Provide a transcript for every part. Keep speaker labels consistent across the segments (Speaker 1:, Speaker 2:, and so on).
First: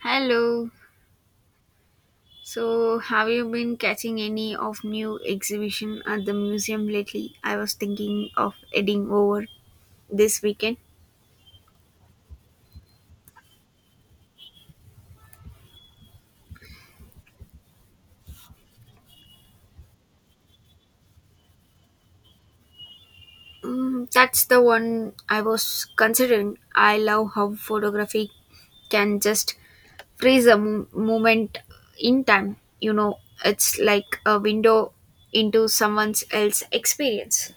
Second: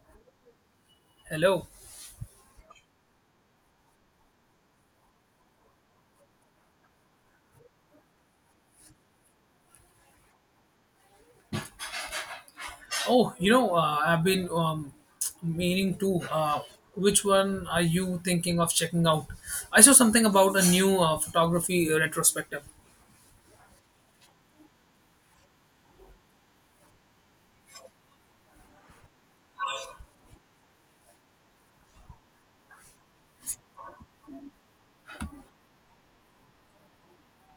Speaker 1: Hello.
Speaker 2: Hello.
Speaker 1: So, have you been catching any of new exhibition at the museum lately? I was thinking of heading over this weekend.
Speaker 2: Oh, you know, I've been meaning to. Which one are you thinking of checking out? I saw something about a new photography retrospective.
Speaker 1: Mm, that's the one I was considering. I love how photography can just freeze a moment in time. It's like a window into someone else's experience.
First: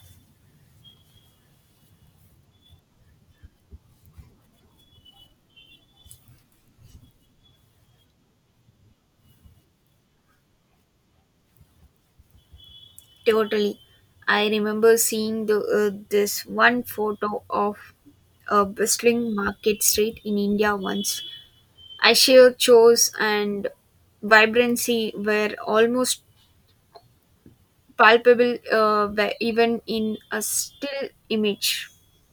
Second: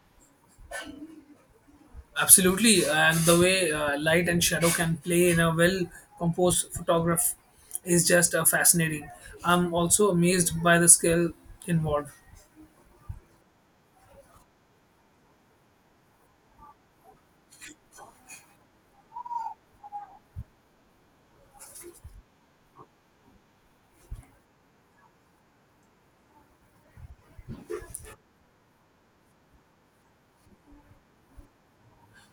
Speaker 2: Absolutely, and the way light and shadow can play in a well composed photograph is just fascinating. I'm also amazed by the skill involved.
Speaker 1: Totally. I remember seeing this one photo of a bustling market street in India once. I sheer chose and vibrancy were almost palpable were even in a still image.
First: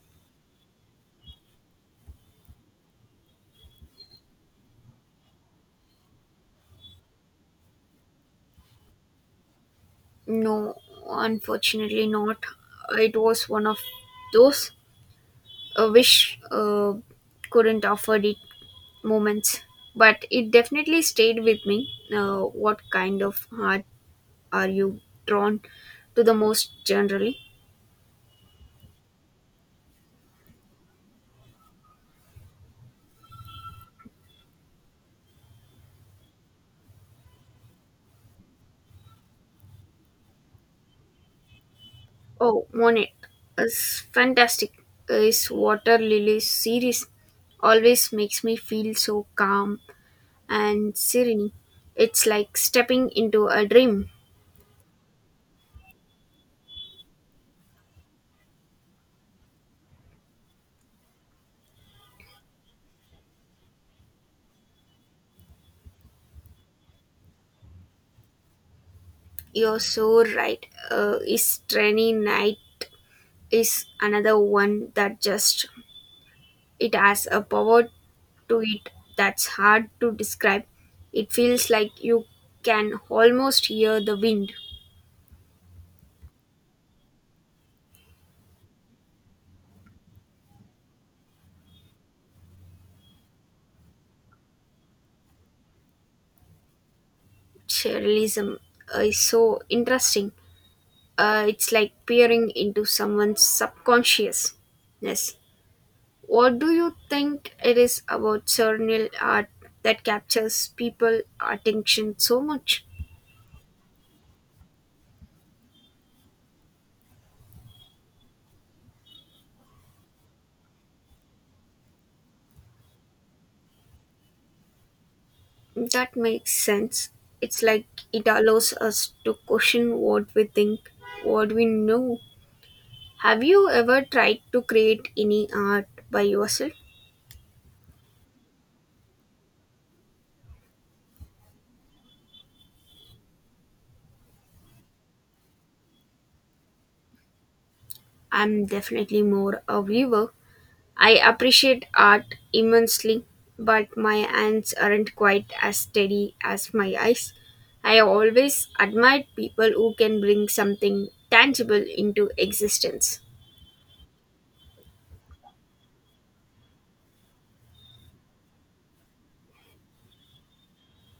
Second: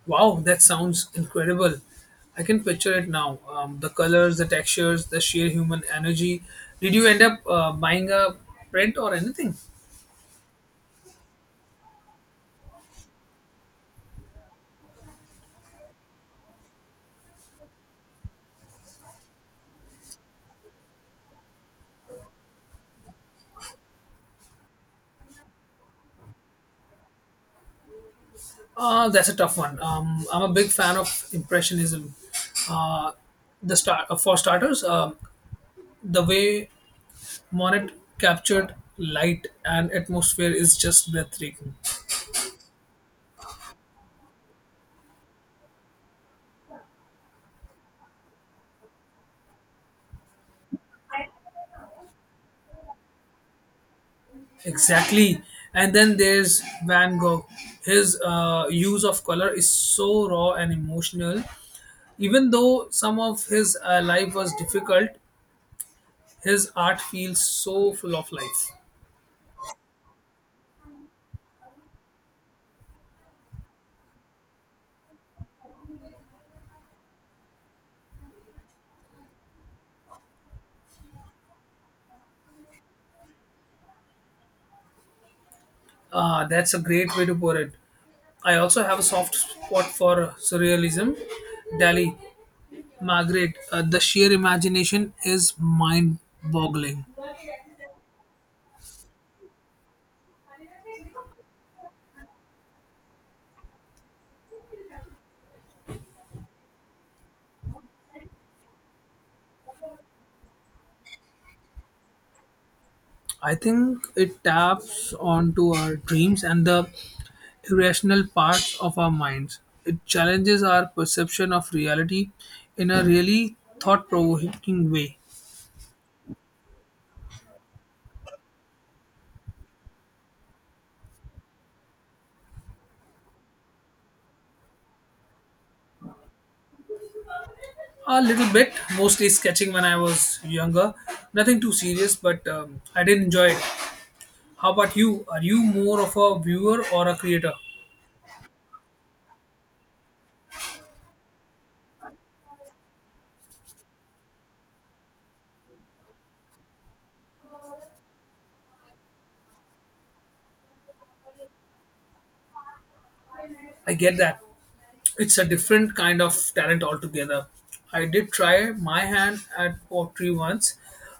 Speaker 2: Wow, that sounds incredible. I can picture it now. The colors, the textures, the sheer human energy. Did you end up buying a print or anything?
Speaker 1: No, unfortunately not. It was one of those wish couldn't offer it moments, but it definitely stayed with me. What kind of art are you drawn to the most generally?
Speaker 2: That's a tough one. I'm a big fan of Impressionism. Uh, For starters, the way Monet captured light and atmosphere is just breathtaking.
Speaker 1: Oh, Monet is fantastic. His water lily series always makes me feel so calm and serene. It's like stepping into a dream.
Speaker 2: Exactly. And then there's Van Gogh. His use of color is so raw and emotional. Even though some of his life was difficult, his art feels so full of life.
Speaker 1: You're so right. His rainy night is another one that just— it has a power to it that's hard to describe. It feels like you can almost hear the wind.
Speaker 2: Ah, that's a great way to put it. I also have a soft spot for surrealism. Dali, Margaret, the sheer imagination is mind boggling.
Speaker 1: Surrealism is so interesting. It's like peering into someone's subconsciousness. What do you think it is about surreal art that captures people's attention so much?
Speaker 2: I think it taps onto our dreams and the irrational parts of our minds. It challenges our perception of reality in a really thought provoking way.
Speaker 1: That makes sense. It's like it allows us to question what we think, what we know. Have you ever tried to create any art by yourself?
Speaker 2: A little bit, mostly sketching when I was younger. Nothing too serious, but I did enjoy it. How about you? Are you more of a viewer or a creator?
Speaker 1: I'm definitely more a viewer. I appreciate art immensely, but my hands aren't quite as steady as my eyes. I have always admired people who can bring something tangible into existence.
Speaker 2: I get that. It's a different kind of talent altogether. I did try my hand at pottery once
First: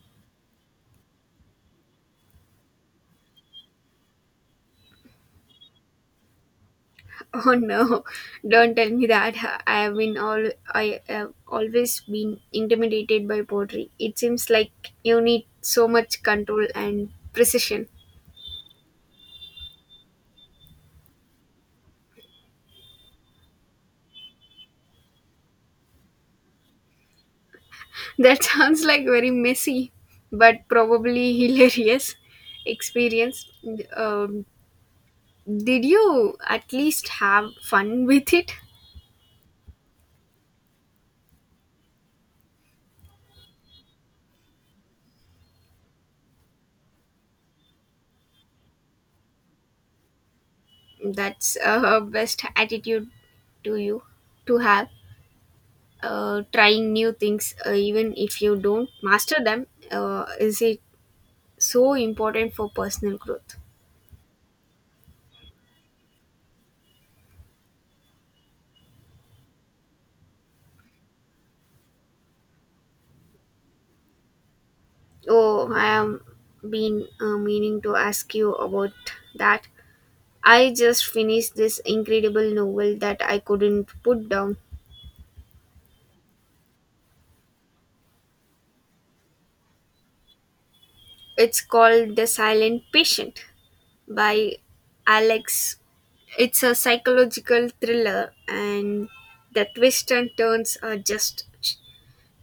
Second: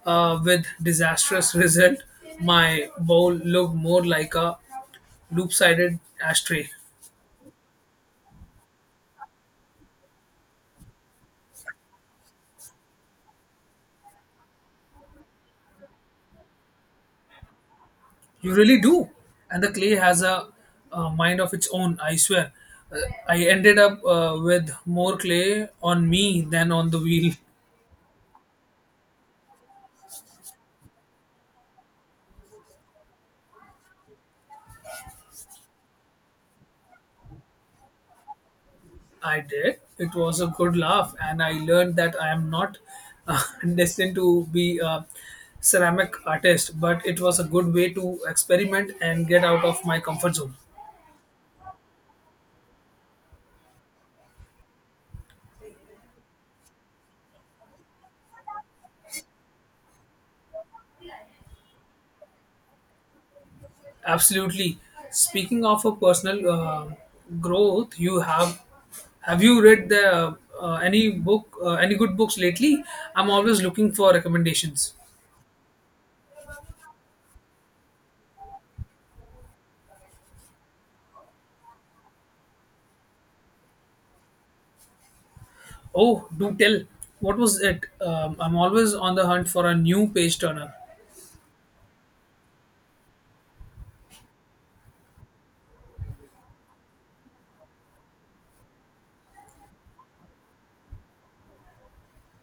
Speaker 2: with disastrous result. My bowl looked more like a loop-sided ashtray.
Speaker 1: Oh no, don't tell me that. I have been all I have always been intimidated by poetry. It seems like you need so much control and precision.
Speaker 2: You really do. And the clay has a, mind of its own, I swear. Uh, I ended up with more clay on me than on the wheel.
Speaker 1: That sounds like very messy, but probably hilarious experience. Um, did you at least have fun with it?
Speaker 2: I did. It was a good laugh, and I learned that I am not uh, destined to be a ceramic artist, but it was a good way to experiment and get out of my comfort zone.
Speaker 1: That's best attitude to you to have. Trying new things, even if you don't master them, is it so important for personal growth?
Speaker 2: Absolutely. Speaking of a personal growth, you have you read the any good books lately? I'm always looking for recommendations.
Speaker 1: Oh, I am been meaning to ask you about that. I just finished this incredible novel that I couldn't put down.
Speaker 2: Oh, do tell. What was it? I'm always on the hunt for a new page turner.
Speaker 1: It's called The Silent Patient by Alex. It's a psychological thriller, and the twists and turns are just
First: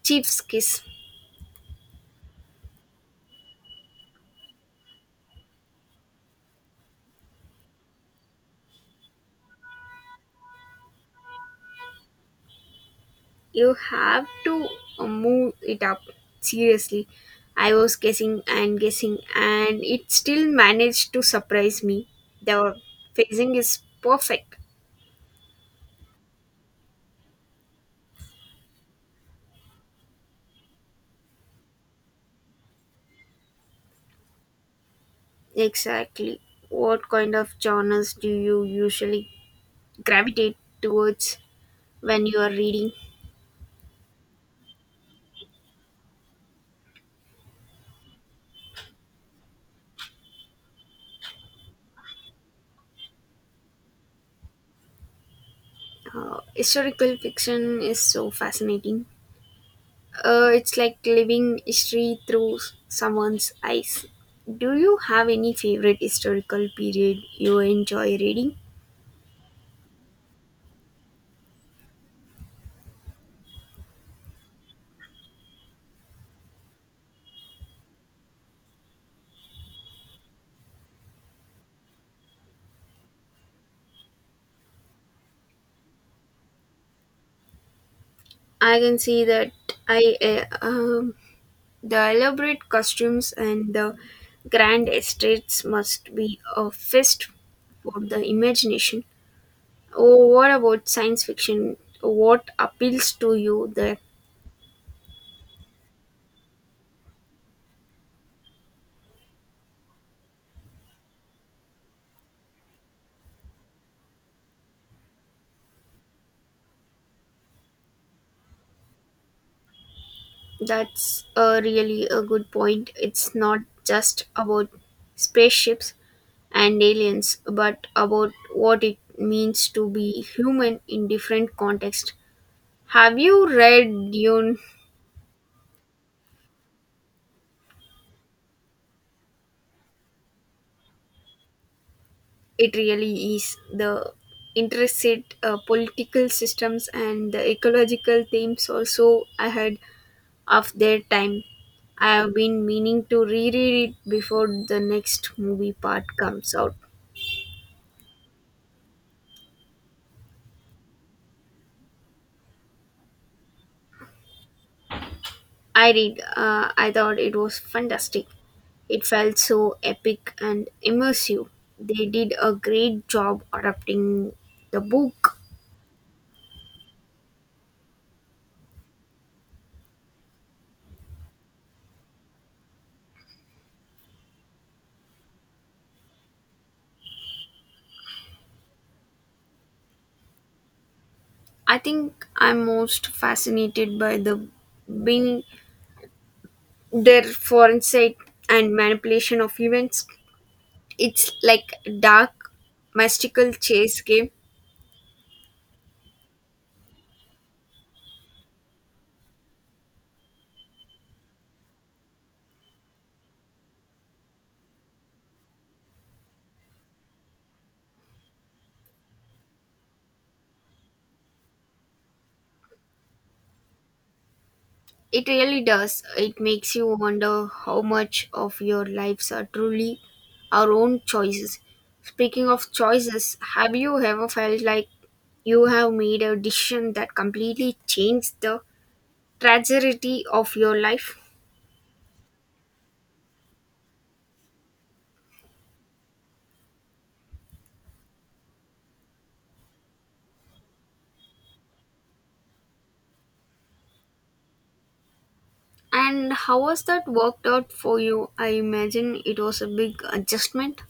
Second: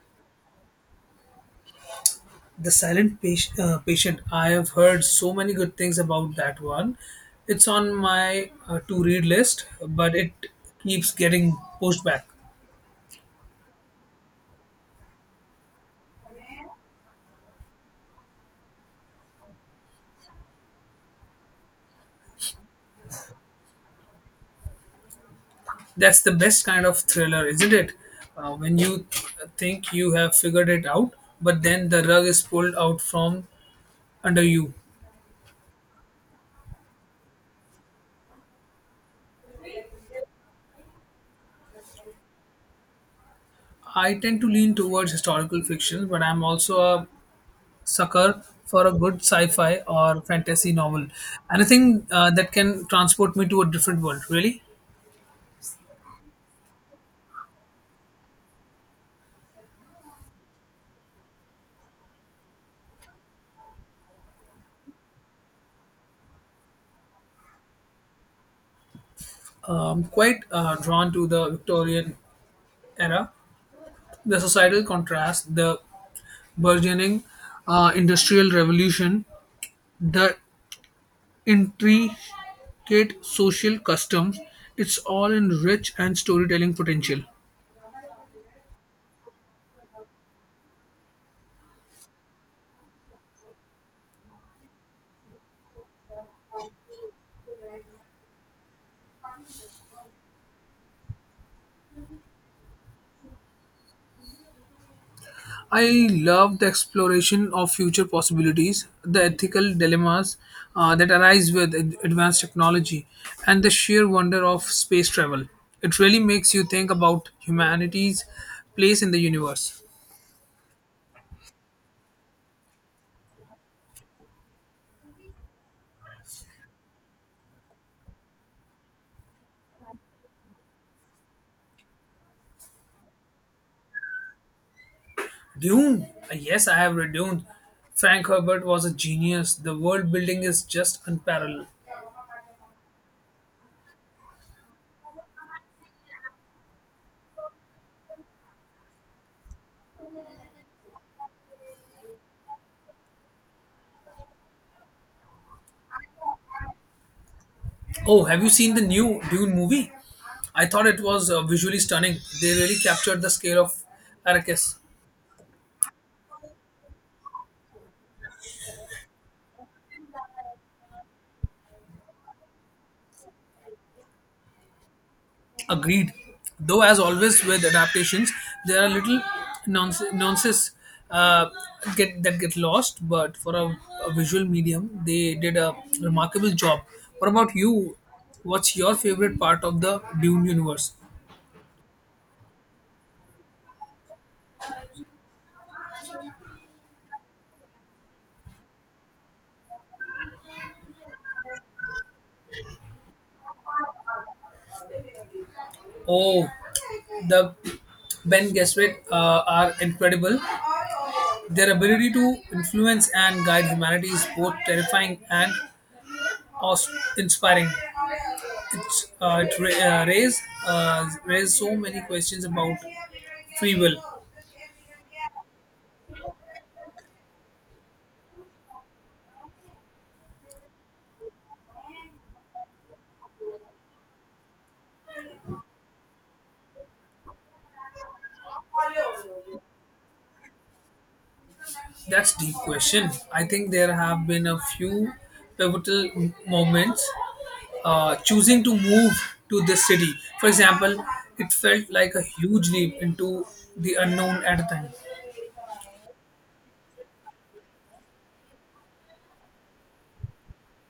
Speaker 1: chief's kiss.
Speaker 2: The Silent Patient. Patient. I have heard so many good things about that one. It's on my to read list, but it keeps getting pushed back.
Speaker 1: You have to move it up. Seriously, I was guessing and guessing, and it still managed to surprise me. The pacing is perfect.
Speaker 2: That's the best kind of thriller, isn't it? When you think you have figured it out, but then the rug is pulled out from under you.
Speaker 1: Exactly. What kind of genres do you usually gravitate towards when you are reading?
Speaker 2: I tend to lean towards historical fiction, but I'm also a sucker for a good sci fi or fantasy novel. Anything that can transport me to a different world, really.
Speaker 1: Historical fiction is so fascinating. It's like living history through someone's eyes. Do you have any favorite historical period you enjoy reading?
Speaker 2: Quite drawn to the Victorian era, the societal contrast, the burgeoning industrial revolution, the intricate social customs. It's all in rich and storytelling potential.
Speaker 1: I can see that. I The elaborate costumes and the grand estates must be a feast for the imagination. Oh, what about science fiction? What appeals to you there?
Speaker 2: I love the exploration of future possibilities, the ethical dilemmas that arise with advanced technology, and the sheer wonder of space travel. It really makes you think about humanity's place in the universe.
Speaker 1: That's a really a good point. It's not just about spaceships and aliens, but about what it means to be human in different contexts. Have you read Dune?
Speaker 2: Dune. Yes, I have read Dune. Frank Herbert was a genius. The world building is just unparalleled.
Speaker 1: It really is. The intricate political systems and the ecological themes also I had of their time. I have been meaning to reread it before the next movie part comes out.
Speaker 2: Oh, have you seen the new Dune movie? I thought it was visually stunning. They really captured the scale of Arrakis.
Speaker 1: I thought it was fantastic. It felt so epic and immersive. They did a great job adapting the book.
Speaker 2: Agreed. Though, as always with adaptations, there are little nonsense uh, get lost. But for a visual medium, they did a remarkable job. What about you? What's your favorite part of the Dune universe?
Speaker 1: I think I'm most fascinated by the being their forensic and manipulation of events. It's like a dark mystical chase game.
Speaker 2: Oh, the Ben Gesserit are incredible. Their ability to influence and guide humanity is both terrifying and awe-inspiring. It raise so many questions about free will.
Speaker 1: It really does. It makes you wonder how much of your lives are truly our own choices. Speaking of choices, have you ever felt like you have made a decision that completely changed the trajectory of your life?
Speaker 2: That's deep question. I think there have been a few pivotal moments choosing to move to this city. For example, it felt like a huge leap into the unknown at a time.
Speaker 1: And how has that worked out for you? I imagine it was a big adjustment.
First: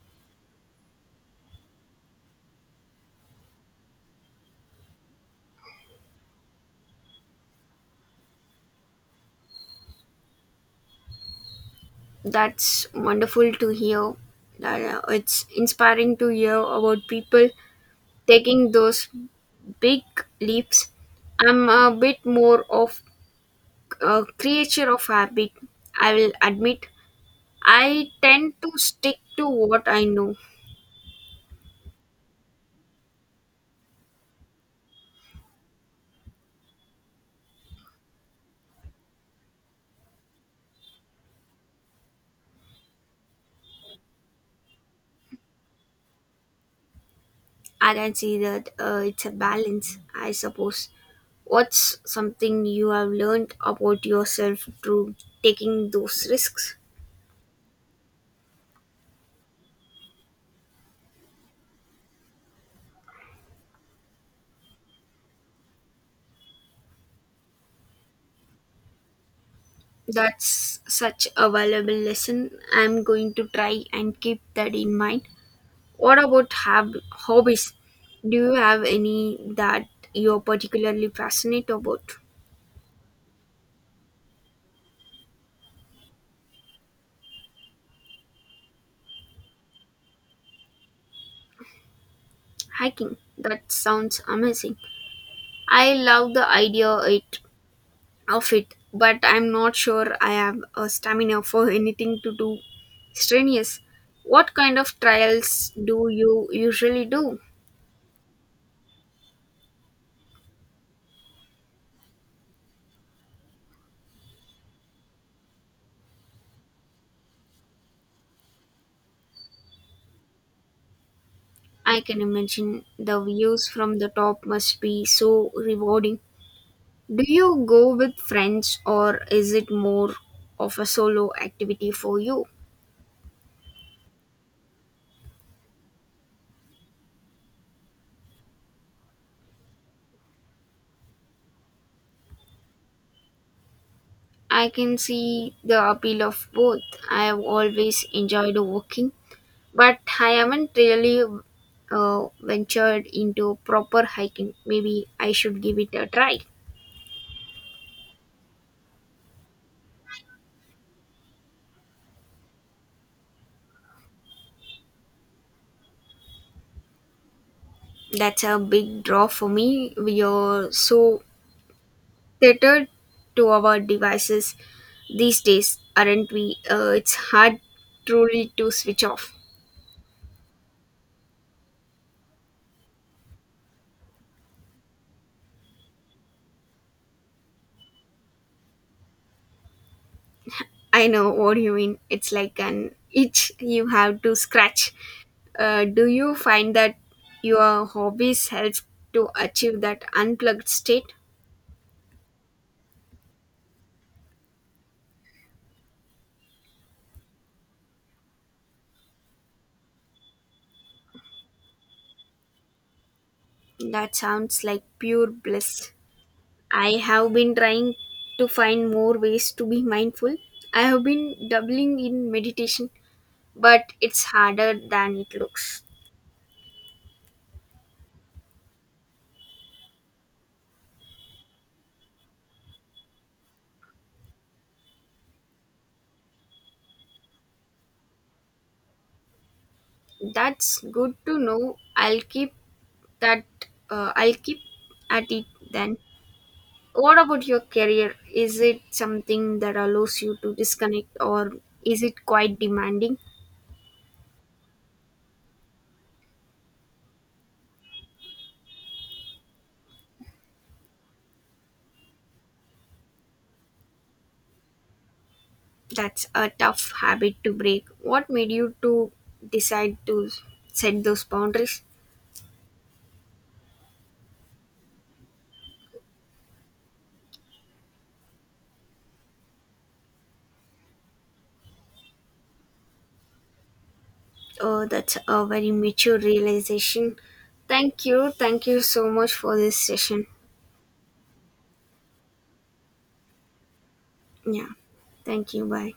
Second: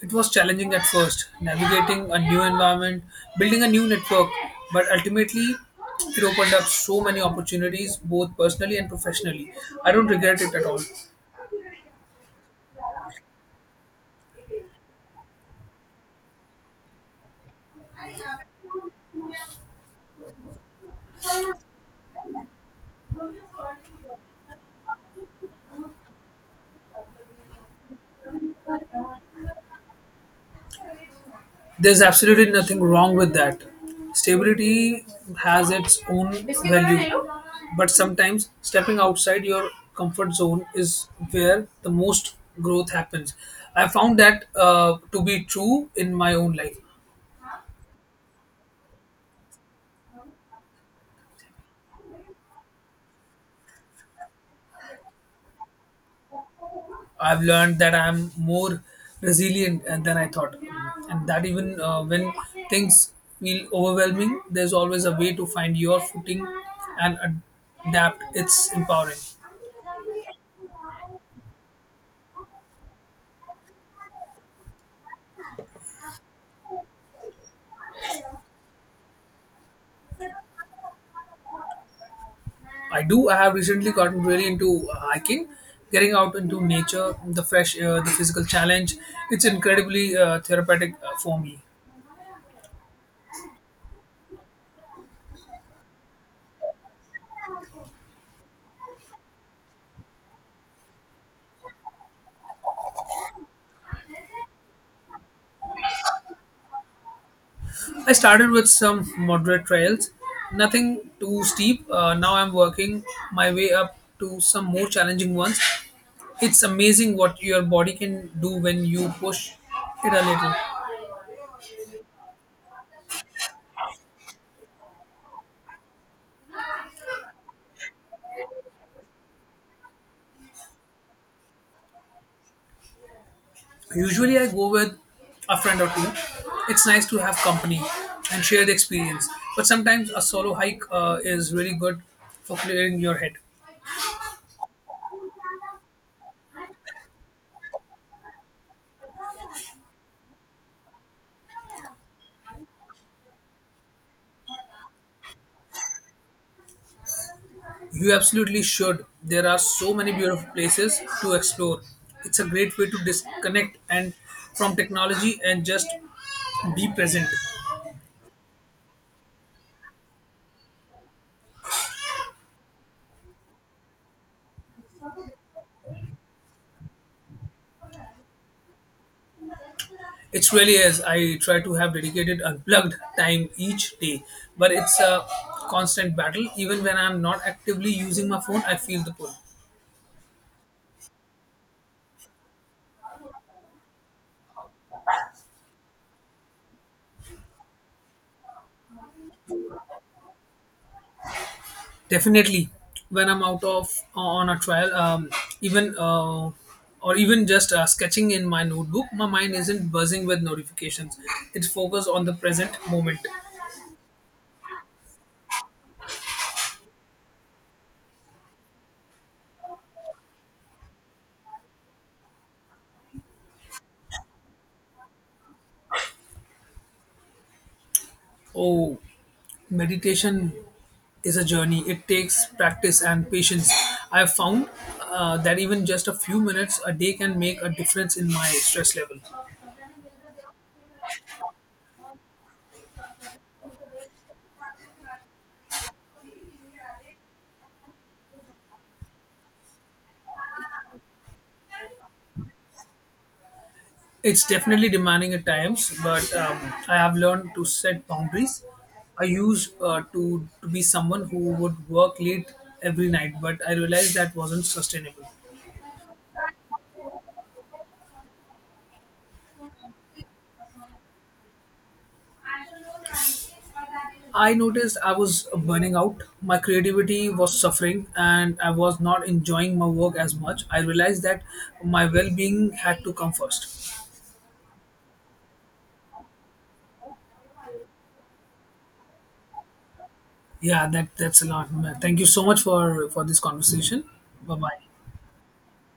Speaker 2: It was challenging at first, navigating a new environment, building a new network, but ultimately it opened up so many opportunities, both personally and professionally. I don't regret it at all.
Speaker 1: That's wonderful to hear. It's inspiring to hear about people taking those big leaps. I'm a bit more of a creature of habit, I will admit. I tend to stick to what I know.
Speaker 2: There's absolutely nothing wrong with that. Stability has its own value, but sometimes stepping outside your comfort zone is where the most growth happens. I found that to be true in my own life.
Speaker 1: I can see that. It's a balance, I suppose. What's something you have learned about yourself through taking those risks?
Speaker 2: I've learned that I'm more resilient than I thought, and that even when things feel overwhelming, there's always a way to find your footing and adapt. It's empowering.
Speaker 1: That's such a valuable lesson. I'm going to try and keep that in mind. What about hobbies? Do you have any that you're particularly passionate about?
Speaker 2: I do. I have recently gotten really into hiking, getting out into nature, the fresh air, the physical challenge. It's incredibly therapeutic for me.
Speaker 1: Hiking. That sounds amazing. I love of it, but I'm not sure I have a stamina for anything to do strenuous. What kind of trials do you usually do?
Speaker 2: I started with some moderate trails, nothing too steep. Now I'm working my way up to some more challenging ones. It's amazing what your body can do when you push it a little.
Speaker 1: I can imagine the views from the top must be so rewarding. Do you go with friends, or is it more of a solo activity for you?
Speaker 2: Usually, I go with a friend or two. It's nice to have company and share the experience, but sometimes a solo hike is really good for clearing your head.
Speaker 1: I can see the appeal of both. I have always enjoyed walking, but I haven't really ventured into proper hiking. Maybe I should give it a try.
Speaker 2: You absolutely should. There are so many beautiful places to explore. It's a great way to disconnect and from technology and just be present.
Speaker 1: That's a big draw for me. We are so tethered to our devices these days, aren't we? It's hard truly to switch off.
Speaker 2: It really is. I try to have dedicated unplugged time each day, but it's a constant battle. Even when I'm not actively using my phone, I feel the pull.
Speaker 1: I know what you mean. It's like an itch you have to scratch. Do you find that your hobbies help to achieve that unplugged state?
Speaker 2: Definitely, when I'm out of on a trial, even or even just sketching in my notebook, my mind isn't buzzing with notifications. It's focused on the present moment.
Speaker 1: That sounds like pure bliss. I have been trying to find more ways to be mindful. I have been doubling in meditation, but it's harder than it looks.
Speaker 2: Oh, meditation is a journey. It takes practice and patience. I've found that even just a few minutes a day can make a difference in my stress level.
Speaker 1: That's good to know. I'll keep that. I'll keep at it then. What about your career? Is it something that allows you to disconnect, or is it quite demanding?
Speaker 2: It's definitely demanding at times, but I have learned to set boundaries. I used to be someone who would work late every night, but I realized that wasn't sustainable.
Speaker 1: That's a tough habit to break. What made you to decide to set those boundaries?
Speaker 2: I noticed I was burning out, my creativity was suffering, and I was not enjoying my work as much. I realized that my well-being had to come first.
Speaker 1: Oh, that's a very mature realization. Thank you. Thank you so much for this session.
Speaker 2: Yeah, that's a lot. Thank you so much for this conversation. Bye
Speaker 1: Yeah.
Speaker 2: bye.
Speaker 1: Thank you. Bye.